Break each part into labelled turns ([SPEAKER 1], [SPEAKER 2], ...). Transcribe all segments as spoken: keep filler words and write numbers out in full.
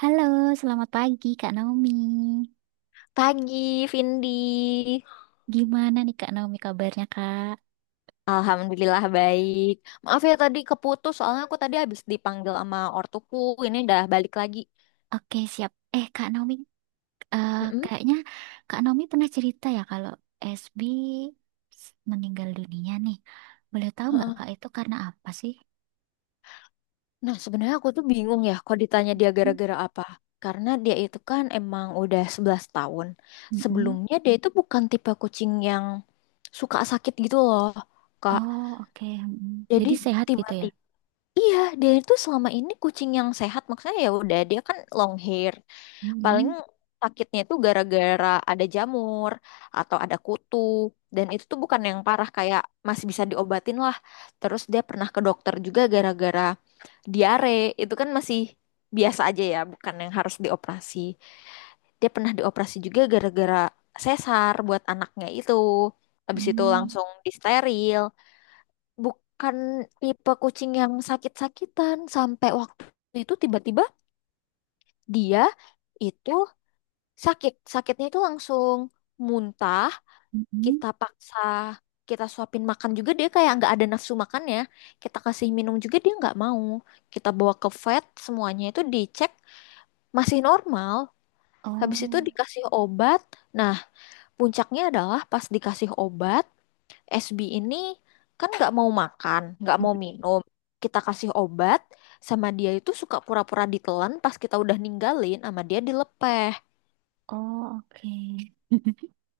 [SPEAKER 1] Halo, selamat pagi Kak Naomi.
[SPEAKER 2] Pagi, Vindi.
[SPEAKER 1] Gimana nih Kak Naomi kabarnya, Kak?
[SPEAKER 2] Alhamdulillah baik. Maaf ya tadi keputus, soalnya aku tadi habis dipanggil sama ortuku. Ini udah balik lagi.
[SPEAKER 1] Oke, siap. Eh Kak Naomi, eh,
[SPEAKER 2] Mm-mm,
[SPEAKER 1] kayaknya Kak Naomi pernah cerita ya kalau S B s- meninggal dunia nih. Boleh tahu nggak
[SPEAKER 2] heeh.
[SPEAKER 1] Kak itu karena apa sih?
[SPEAKER 2] Nah, sebenarnya aku tuh bingung ya kalau ditanya dia
[SPEAKER 1] Hmm,
[SPEAKER 2] gara-gara apa. Karena dia itu kan emang udah sebelas tahun.
[SPEAKER 1] mm-mm.
[SPEAKER 2] Sebelumnya dia itu bukan tipe kucing yang suka sakit gitu loh, Kak.
[SPEAKER 1] Oh, oke. Mm-mm.
[SPEAKER 2] Jadi
[SPEAKER 1] Jadi sehat gitu ya?
[SPEAKER 2] tiba-tiba iya, dia itu selama ini kucing yang sehat. Maksudnya ya udah, dia kan long hair. Paling
[SPEAKER 1] Mm-mm,
[SPEAKER 2] sakitnya itu gara-gara ada jamur atau ada kutu. Dan itu tuh bukan yang parah, kayak masih bisa diobatin lah. Terus dia pernah ke dokter juga gara-gara diare. Itu kan masih biasa aja ya, bukan yang harus dioperasi. Dia pernah dioperasi juga gara-gara sesar buat anaknya itu. Habis itu
[SPEAKER 1] mm,
[SPEAKER 2] langsung disteril. Bukan tipe kucing yang sakit-sakitan sampai waktu itu tiba-tiba dia itu sakit, sakitnya itu langsung muntah,
[SPEAKER 1] mm-mm.
[SPEAKER 2] kita paksa, kita suapin makan juga dia kayak nggak ada nafsu makannya. Kita kasih minum juga dia nggak mau. Kita bawa ke vet, semuanya itu dicek masih normal.
[SPEAKER 1] Oh,
[SPEAKER 2] Habis itu dikasih obat. Nah, puncaknya adalah pas dikasih obat, S B ini kan nggak mau makan, nggak
[SPEAKER 1] mm,
[SPEAKER 2] mau minum. Kita kasih obat, sama dia itu suka pura-pura ditelan pas kita udah ninggalin, sama dia dilepeh.
[SPEAKER 1] oh oke.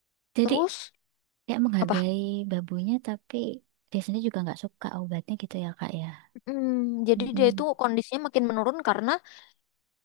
[SPEAKER 1] Jadi
[SPEAKER 2] Terus
[SPEAKER 1] ya
[SPEAKER 2] apa?
[SPEAKER 1] menghargai babunya, tapi dia sendiri juga nggak suka obatnya gitu ya Kak ya.
[SPEAKER 2] Hmm, jadi dia itu
[SPEAKER 1] Mm-mm.
[SPEAKER 2] kondisinya makin menurun karena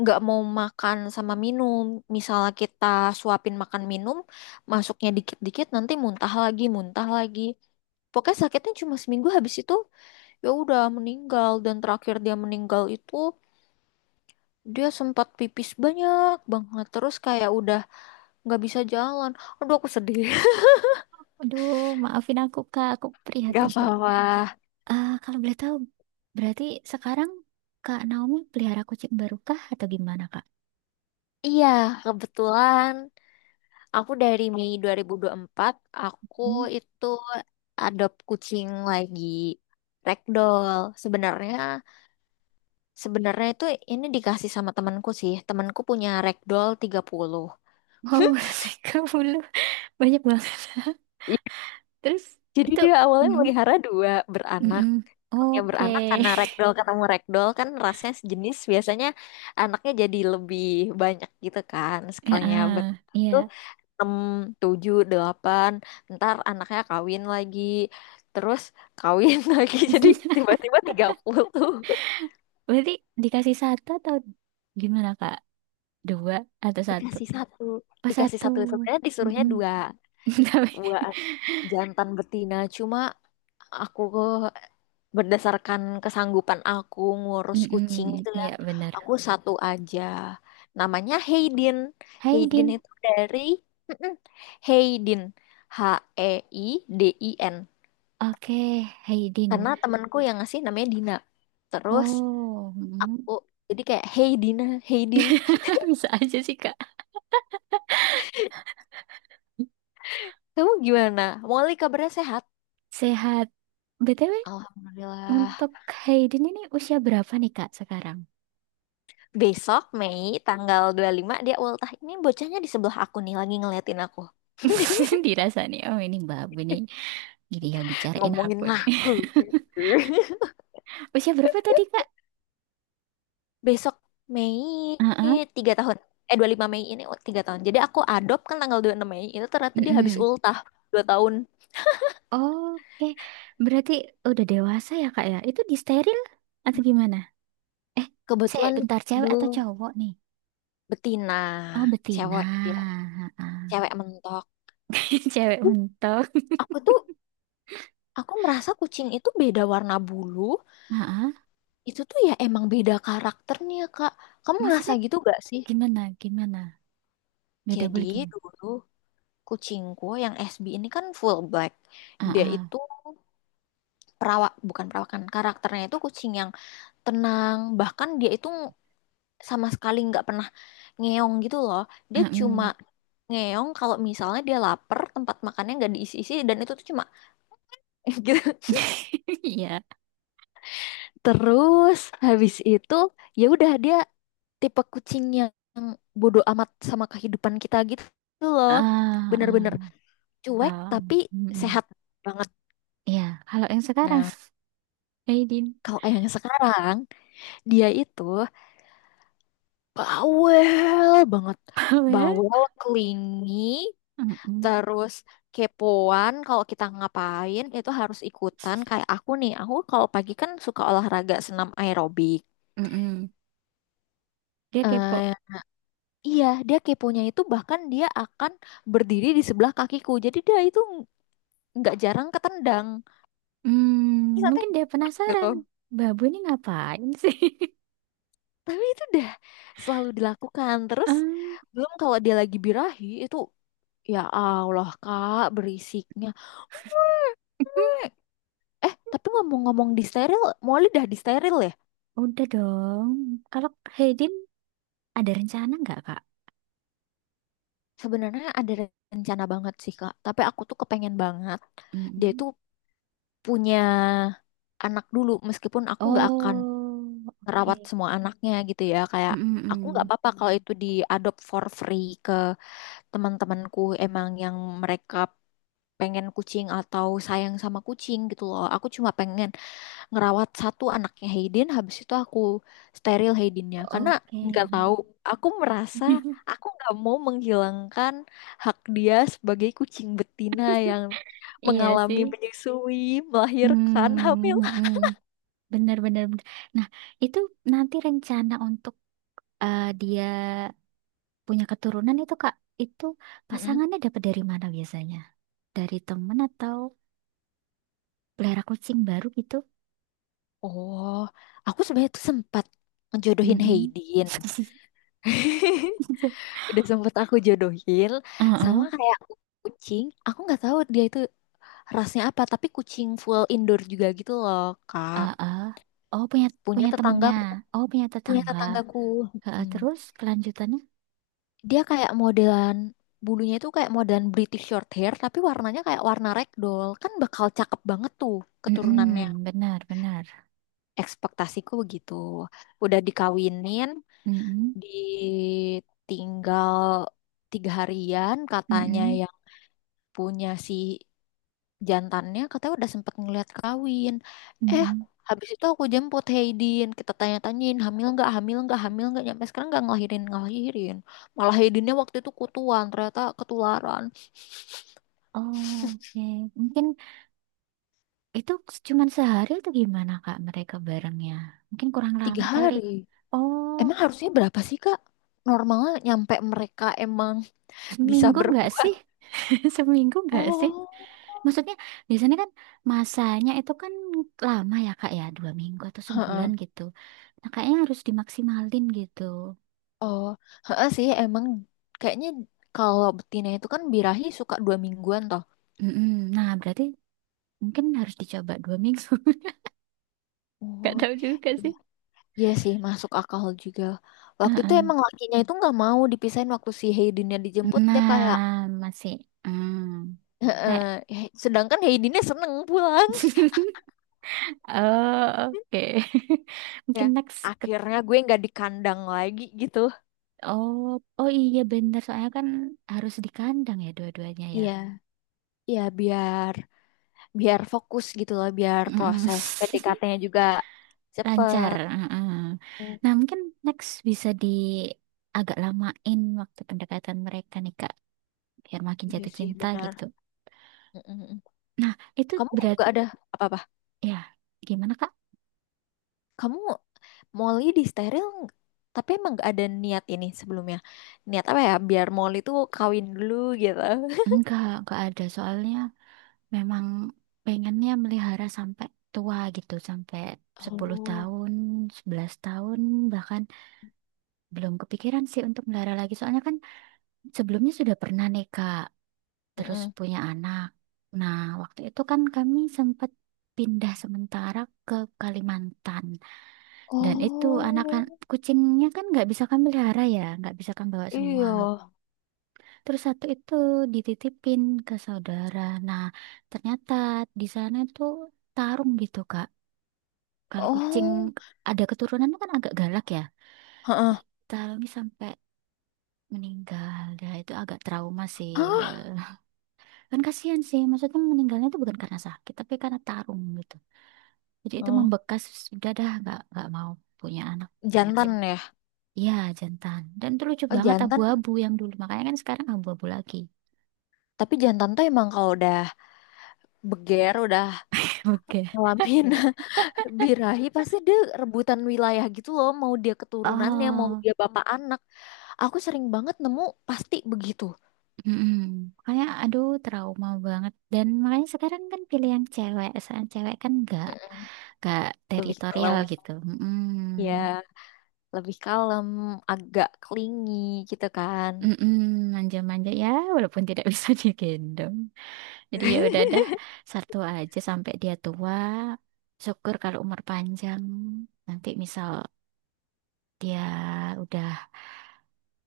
[SPEAKER 2] nggak mau makan sama minum. Misalnya kita suapin makan minum, masuknya dikit-dikit, nanti muntah lagi, muntah lagi. Pokoknya sakitnya cuma seminggu, habis itu ya udah meninggal, dan terakhir dia meninggal itu dia sempat pipis banyak banget terus kayak udah nggak bisa jalan. Aduh aku sedih.
[SPEAKER 1] Aduh, maafin aku Kak, aku
[SPEAKER 2] Gak
[SPEAKER 1] prihatin banget.
[SPEAKER 2] apa-apa.
[SPEAKER 1] Ah, kalau boleh tahu berarti sekarang Kak Naomi pelihara kucing baru kah atau gimana Kak?
[SPEAKER 2] Iya, kebetulan aku dari Mei dua dua ribu dua puluh empat aku
[SPEAKER 1] Hmm.
[SPEAKER 2] itu adopt kucing lagi ragdoll. Sebenarnya sebenarnya itu ini dikasih sama temanku sih. Temanku punya ragdoll tiga puluh.
[SPEAKER 1] Wow, tiga puluh, banyak banget.
[SPEAKER 2] Iya.
[SPEAKER 1] Terus
[SPEAKER 2] Jadi
[SPEAKER 1] itu,
[SPEAKER 2] dia awalnya
[SPEAKER 1] mm-mm,
[SPEAKER 2] melihara dua beranak.
[SPEAKER 1] mm-mm.
[SPEAKER 2] Yang
[SPEAKER 1] Oke.
[SPEAKER 2] beranak karena ragdoll ketemu ragdoll kan rasnya sejenis, biasanya anaknya jadi lebih banyak gitu kan.
[SPEAKER 1] Ya,
[SPEAKER 2] Sekalinya
[SPEAKER 1] ah,
[SPEAKER 2] beranak
[SPEAKER 1] iya.
[SPEAKER 2] tuh enam, tujuh delapan. Ntar anaknya kawin lagi. Terus kawin lagi. Jadi tiba-tiba tiga puluh.
[SPEAKER 1] Berarti dikasih satu atau gimana Kak? Dua atau satu?
[SPEAKER 2] Dikasih satu,
[SPEAKER 1] Pas
[SPEAKER 2] dikasih
[SPEAKER 1] satu.
[SPEAKER 2] satu sebenarnya disuruhnya
[SPEAKER 1] Mm-mm.
[SPEAKER 2] dua,
[SPEAKER 1] Tapi,
[SPEAKER 2] dua jantan betina, cuma aku berdasarkan kesanggupan aku ngurus kucing
[SPEAKER 1] mm,
[SPEAKER 2] gitu ya,
[SPEAKER 1] ya benar.
[SPEAKER 2] aku satu aja. Namanya Hayden.
[SPEAKER 1] Hai
[SPEAKER 2] Hayden
[SPEAKER 1] Din.
[SPEAKER 2] itu dari mm-mm. Hayden, H, E, I, D, I, N,
[SPEAKER 1] Oke, Hai Din.
[SPEAKER 2] karena temanku yang ngasih namanya Dina. Terus
[SPEAKER 1] Oh, mm.
[SPEAKER 2] oh, jadi kayak Hey Dina, Hayden.
[SPEAKER 1] Bisa aja sih Kak.
[SPEAKER 2] Kamu gimana Molly, kabarnya sehat?
[SPEAKER 1] Sehat. B T W,
[SPEAKER 2] Alhamdulillah.
[SPEAKER 1] untuk Hai Din ini usia berapa nih Kak sekarang?
[SPEAKER 2] Besok Mei tanggal dua puluh lima dia ultah. Ini bocahnya di sebelah aku nih lagi ngeliatin aku.
[SPEAKER 1] Dirasa nih, oh ini babu nih. Gini ya bicarain
[SPEAKER 2] Ngomongin
[SPEAKER 1] aku nih.
[SPEAKER 2] aku.
[SPEAKER 1] Usia berapa tadi Kak?
[SPEAKER 2] Besok Mei
[SPEAKER 1] Heeh.
[SPEAKER 2] tiga tahun. Eh dua puluh lima Mei ini, oh, tiga tahun. Jadi aku adopt kan tanggal dua puluh enam Mei. Itu ternyata dia habis
[SPEAKER 1] Mm-mm.
[SPEAKER 2] ultah dua tahun.
[SPEAKER 1] Oke, berarti udah dewasa ya Kak ya? Itu disteril atau gimana? Eh, se
[SPEAKER 2] Kebetulan
[SPEAKER 1] bentar, cewek atau
[SPEAKER 2] belum,
[SPEAKER 1] cowok nih?
[SPEAKER 2] betina.
[SPEAKER 1] Oh, betina.
[SPEAKER 2] Cewek dia.
[SPEAKER 1] Heeh.
[SPEAKER 2] Cewek mentok.
[SPEAKER 1] Cewek untuk,
[SPEAKER 2] Aku tuh aku merasa kucing itu beda warna bulu.
[SPEAKER 1] heeh.
[SPEAKER 2] Itu tuh ya emang beda karakternya, Kak. Kamu ngerasa
[SPEAKER 1] Maksudnya
[SPEAKER 2] gitu gak sih?
[SPEAKER 1] gimana? Gimana? Beda
[SPEAKER 2] Jadi
[SPEAKER 1] boleh gimana?
[SPEAKER 2] dulu kucingku yang S B ini kan full black. Dia
[SPEAKER 1] Heeh.
[SPEAKER 2] itu perawak, bukan perawakan. Karakternya itu kucing yang tenang, bahkan dia itu sama sekali nggak pernah ngeong gitu loh. Dia cuma
[SPEAKER 1] Heeh.
[SPEAKER 2] ngeong kalau misalnya dia lapar, tempat makannya nggak diisi-isi, dan itu tuh cuma gitu.
[SPEAKER 1] Iya.
[SPEAKER 2] Terus habis itu ya udah, dia tipe kucing yang bodoh amat sama kehidupan kita gitu loh.
[SPEAKER 1] Ah,
[SPEAKER 2] Bener-bener
[SPEAKER 1] ah.
[SPEAKER 2] cuek
[SPEAKER 1] Kalau,
[SPEAKER 2] tapi
[SPEAKER 1] mm.
[SPEAKER 2] sehat banget.
[SPEAKER 1] Ya, kalau yang sekarang,
[SPEAKER 2] Nah,
[SPEAKER 1] Aidin
[SPEAKER 2] kalau yang sekarang, dia itu bawel banget.
[SPEAKER 1] Powell,
[SPEAKER 2] Bawel, clingy,
[SPEAKER 1] mm,
[SPEAKER 2] terus kepoan. Kalau kita ngapain itu harus ikutan. Kayak aku nih, aku kalau pagi kan suka olahraga senam aerobik.
[SPEAKER 1] dia kepo.
[SPEAKER 2] Eh, iya, dia keponya itu bahkan dia akan berdiri di sebelah kakiku. Jadi dia itu nggak jarang ketendang. Terus
[SPEAKER 1] Hmm,
[SPEAKER 2] nanti
[SPEAKER 1] mungkin dia
[SPEAKER 2] gitu.
[SPEAKER 1] penasaran. Babu ini ngapain sih?
[SPEAKER 2] Tapi itu udah selalu dilakukan. Terus
[SPEAKER 1] Hmm,
[SPEAKER 2] belum kalau dia lagi birahi itu, ya Allah Kak berisiknya. Eh, tapi ngomong-ngomong di steril, Molly dah di steril ya?
[SPEAKER 1] udah dong. Kalau Haydin ada rencana nggak, Kak?
[SPEAKER 2] Sebenarnya ada rencana banget sih, Kak. Tapi aku tuh kepengen banget dia
[SPEAKER 1] Mm-mm.
[SPEAKER 2] tuh punya anak dulu, meskipun aku nggak akan
[SPEAKER 1] Oh, oke.
[SPEAKER 2] merawat semua anaknya gitu ya. Kayak aku nggak
[SPEAKER 1] Mm-mm-mm.
[SPEAKER 2] apa-apa kalau itu diadopt for free ke teman-temanku emang yang mereka pengen kucing atau sayang sama kucing gitu loh. Aku cuma pengen ngerawat satu anaknya Hayden, habis itu aku steril Haydennya karena
[SPEAKER 1] Oke.
[SPEAKER 2] nggak tahu, aku merasa aku nggak mau menghilangkan hak dia sebagai kucing betina yang
[SPEAKER 1] Iya
[SPEAKER 2] mengalami
[SPEAKER 1] sih.
[SPEAKER 2] menyusui, melahirkan, hamil.
[SPEAKER 1] Hmm, benar-benar. Nah, itu nanti rencana untuk, eh, dia punya keturunan itu Kak, itu
[SPEAKER 2] Mm-mm.
[SPEAKER 1] pasangannya dapat dari mana biasanya? Dari temen atau pelihara kucing baru gitu?
[SPEAKER 2] Oh, aku sebenarnya tuh sempat ngejodohin
[SPEAKER 1] Mm-mm.
[SPEAKER 2] Hayden. Udah sempet aku jodohin sama
[SPEAKER 1] Heeh,
[SPEAKER 2] kayak kucing, aku nggak tahu dia itu rasnya apa tapi kucing full indoor juga gitu loh, kak.
[SPEAKER 1] heeh. Oh, punya
[SPEAKER 2] Punya
[SPEAKER 1] punya
[SPEAKER 2] tetangga,
[SPEAKER 1] temennya. Oh, punya
[SPEAKER 2] punya
[SPEAKER 1] tetangga.
[SPEAKER 2] tetanggaku.
[SPEAKER 1] Heeh,
[SPEAKER 2] mm,
[SPEAKER 1] terus kelanjutannya?
[SPEAKER 2] Dia kayak modelan bulunya itu kayak modelan British short hair, tapi warnanya kayak warna ragdoll, kan bakal cakep banget tuh keturunannya.
[SPEAKER 1] Mm-mm, benar, benar.
[SPEAKER 2] Ekspektasiku begitu. Udah dikawinin,
[SPEAKER 1] Mm-mm,
[SPEAKER 2] ditinggal tiga harian, katanya
[SPEAKER 1] mm-mm,
[SPEAKER 2] yang punya si jantannya katanya udah sempet ngeliat kawin. Eh,
[SPEAKER 1] mm-mm.
[SPEAKER 2] habis itu aku jemput Haydin. Kita tanya-tanyain, hamil nggak, hamil nggak, hamil nggak. Nyampe sekarang nggak ngelahirin, ngelahirin. Malah Haydinnya waktu itu kutuan, ternyata ketularan.
[SPEAKER 1] Oke, mungkin itu cuman sehari atau gimana Kak mereka barengnya? Mungkin kurang
[SPEAKER 2] Tiga
[SPEAKER 1] lama kali.
[SPEAKER 2] hari.
[SPEAKER 1] Oh,
[SPEAKER 2] Emang harusnya berapa sih, Kak? Normalnya nyampe mereka emang bisa
[SPEAKER 1] seminggu nggak
[SPEAKER 2] berbuat.
[SPEAKER 1] sih? Seminggu nggak sih?
[SPEAKER 2] Oh,
[SPEAKER 1] Maksudnya biasanya kan masanya itu kan lama ya Kak ya, dua minggu atau sebulan
[SPEAKER 2] heeh.
[SPEAKER 1] gitu. Nah, kayaknya harus dimaksimalin gitu.
[SPEAKER 2] Oh, heeh sih emang, kayaknya kalau betina itu kan birahi suka dua mingguan toh.
[SPEAKER 1] Mm-mm. Nah, berarti mungkin harus dicoba dua minggu. Gak
[SPEAKER 2] Oh,
[SPEAKER 1] tahu juga sih.
[SPEAKER 2] iya sih, masuk akal juga. Waktu itu
[SPEAKER 1] Heeh.
[SPEAKER 2] emang lakinya itu nggak mau dipisahin waktu si Heidinnya dijemput, dia kayak,
[SPEAKER 1] Nah, masih. Hmm, kayak.
[SPEAKER 2] "Heeh." He- sedangkan Heidinnya seneng pulang.
[SPEAKER 1] Oh, oke.
[SPEAKER 2] Ya,
[SPEAKER 1] Mungkin next ke...
[SPEAKER 2] akhirnya gue nggak di kandang lagi gitu.
[SPEAKER 1] Oh, oh iya bener. Soalnya kan harus di kandang ya dua-duanya ya.
[SPEAKER 2] Iya, iya biar biar fokus gitu lah, biar
[SPEAKER 1] Mm-mm.
[SPEAKER 2] proses P D K T-nya juga
[SPEAKER 1] Lancar.
[SPEAKER 2] cepet.
[SPEAKER 1] Mm-mm.
[SPEAKER 2] Mm,
[SPEAKER 1] Nah, mungkin next bisa di agak lamain waktu pendekatan mereka nih, Kak. Biar makin
[SPEAKER 2] iya
[SPEAKER 1] jatuh
[SPEAKER 2] sih,
[SPEAKER 1] cinta
[SPEAKER 2] benar.
[SPEAKER 1] gitu.
[SPEAKER 2] Mm, mm, mm.
[SPEAKER 1] Nah, itu
[SPEAKER 2] Kamu
[SPEAKER 1] berat
[SPEAKER 2] nggak ada apa-apa?
[SPEAKER 1] ya. Gimana, Kak?
[SPEAKER 2] Kamu Molly di steril ng- tapi emang gak ada niat ini sebelumnya. Niat apa ya? Biar Molly tuh kawin dulu gitu.
[SPEAKER 1] Enggak, enggak ada. Soalnya memang pengennya melihara sampai tua gitu, sampai sepuluh
[SPEAKER 2] Oh.
[SPEAKER 1] tahun, sebelas tahun, bahkan belum kepikiran sih untuk melihara lagi. Soalnya kan sebelumnya sudah pernah nih Kak, terus
[SPEAKER 2] Mm-mm.
[SPEAKER 1] punya anak. Nah, waktu itu kan kami sempat pindah sementara ke Kalimantan. Dan itu anak kan
[SPEAKER 2] Oh,
[SPEAKER 1] kucingnya kan nggak bisa kami pelihara ya, nggak bisa kami bawa semua.
[SPEAKER 2] iya.
[SPEAKER 1] Terus satu itu dititipin ke saudara. Nah, ternyata di sana itu tarung gitu Kak. Kalau kucing
[SPEAKER 2] Oh,
[SPEAKER 1] ada keturunan itu kan agak galak ya.
[SPEAKER 2] heeh.
[SPEAKER 1] Tarungi sampai meninggal, ya itu agak trauma sih. Ya.
[SPEAKER 2] Hah?
[SPEAKER 1] Kan kasihan sih, maksudnya meninggalnya itu bukan karena sakit, tapi karena tarung gitu. Jadi itu
[SPEAKER 2] Oh,
[SPEAKER 1] membekas, sudah dah nggak nggak mau punya anak
[SPEAKER 2] jantan
[SPEAKER 1] kucing.
[SPEAKER 2] ya.
[SPEAKER 1] Iya jantan. Dan itu lucu
[SPEAKER 2] Oh,
[SPEAKER 1] banget
[SPEAKER 2] jantan.
[SPEAKER 1] abu-abu yang dulu, makanya kan sekarang abu-abu lagi.
[SPEAKER 2] Tapi jantan tuh emang kalau udah beger, udah
[SPEAKER 1] Oke.
[SPEAKER 2] ngalamin birahi, pasti dia rebutan wilayah gitu loh. Mau dia keturunannya, mau
[SPEAKER 1] Oh,
[SPEAKER 2] dia bapak anak. Aku sering banget nemu pasti begitu.
[SPEAKER 1] mm-mm. Makanya aduh trauma banget dan makanya sekarang kan pilihan cewek soal cewek kan nggak
[SPEAKER 2] Mm-mm.
[SPEAKER 1] nggak
[SPEAKER 2] Lebih kalau
[SPEAKER 1] teritorial gitu.
[SPEAKER 2] ya.
[SPEAKER 1] Mm-mm.
[SPEAKER 2] Lebih kalem, agak clingy gitu kan.
[SPEAKER 1] Mm-mm. Manja-manja ya walaupun tidak bisa digendong, jadi ya udah dah satu aja sampai dia tua, syukur kalau umur panjang, nanti misal dia udah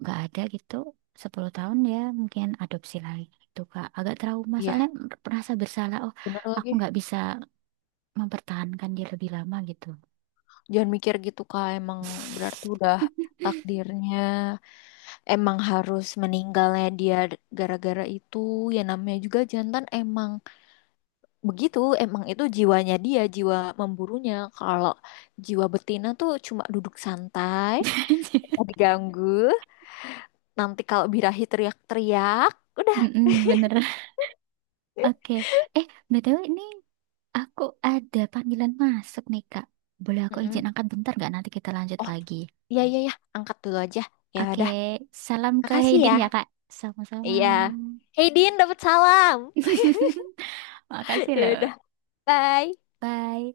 [SPEAKER 1] nggak ada gitu sepuluh tahun ya mungkin adopsi lagi gitu Kak, agak trauma soalnya,
[SPEAKER 2] Iya,
[SPEAKER 1] merasa bersalah oh
[SPEAKER 2] bener
[SPEAKER 1] aku
[SPEAKER 2] lagi.
[SPEAKER 1] nggak bisa mempertahankan dia lebih lama gitu.
[SPEAKER 2] Jangan mikir gitu Kak, emang berarti udah takdirnya emang harus meninggalnya dia gara-gara itu. Ya namanya juga jantan emang begitu, emang itu jiwanya dia, jiwa memburunya. Kalau jiwa betina tuh cuma duduk santai, nggak usah diganggu. Nanti kalau birahi teriak-teriak, udah.
[SPEAKER 1] Mm-mm, bener. Oke. Eh, B T W ini aku ada panggilan masuk nih, Kak. Boleh aku
[SPEAKER 2] Mm-mm.
[SPEAKER 1] izin angkat bentar nggak? Nanti kita lanjut
[SPEAKER 2] Oh,
[SPEAKER 1] lagi.
[SPEAKER 2] iya iya ya, angkat dulu aja. Ya
[SPEAKER 1] Oke,
[SPEAKER 2] udah.
[SPEAKER 1] salam ke
[SPEAKER 2] Makasih
[SPEAKER 1] Haydin
[SPEAKER 2] ya.
[SPEAKER 1] ya, Kak. Sama-sama.
[SPEAKER 2] Iya. Hey Din, dapat salam.
[SPEAKER 1] Makasih
[SPEAKER 2] Ya
[SPEAKER 1] loh.
[SPEAKER 2] udah, bye.
[SPEAKER 1] Bye.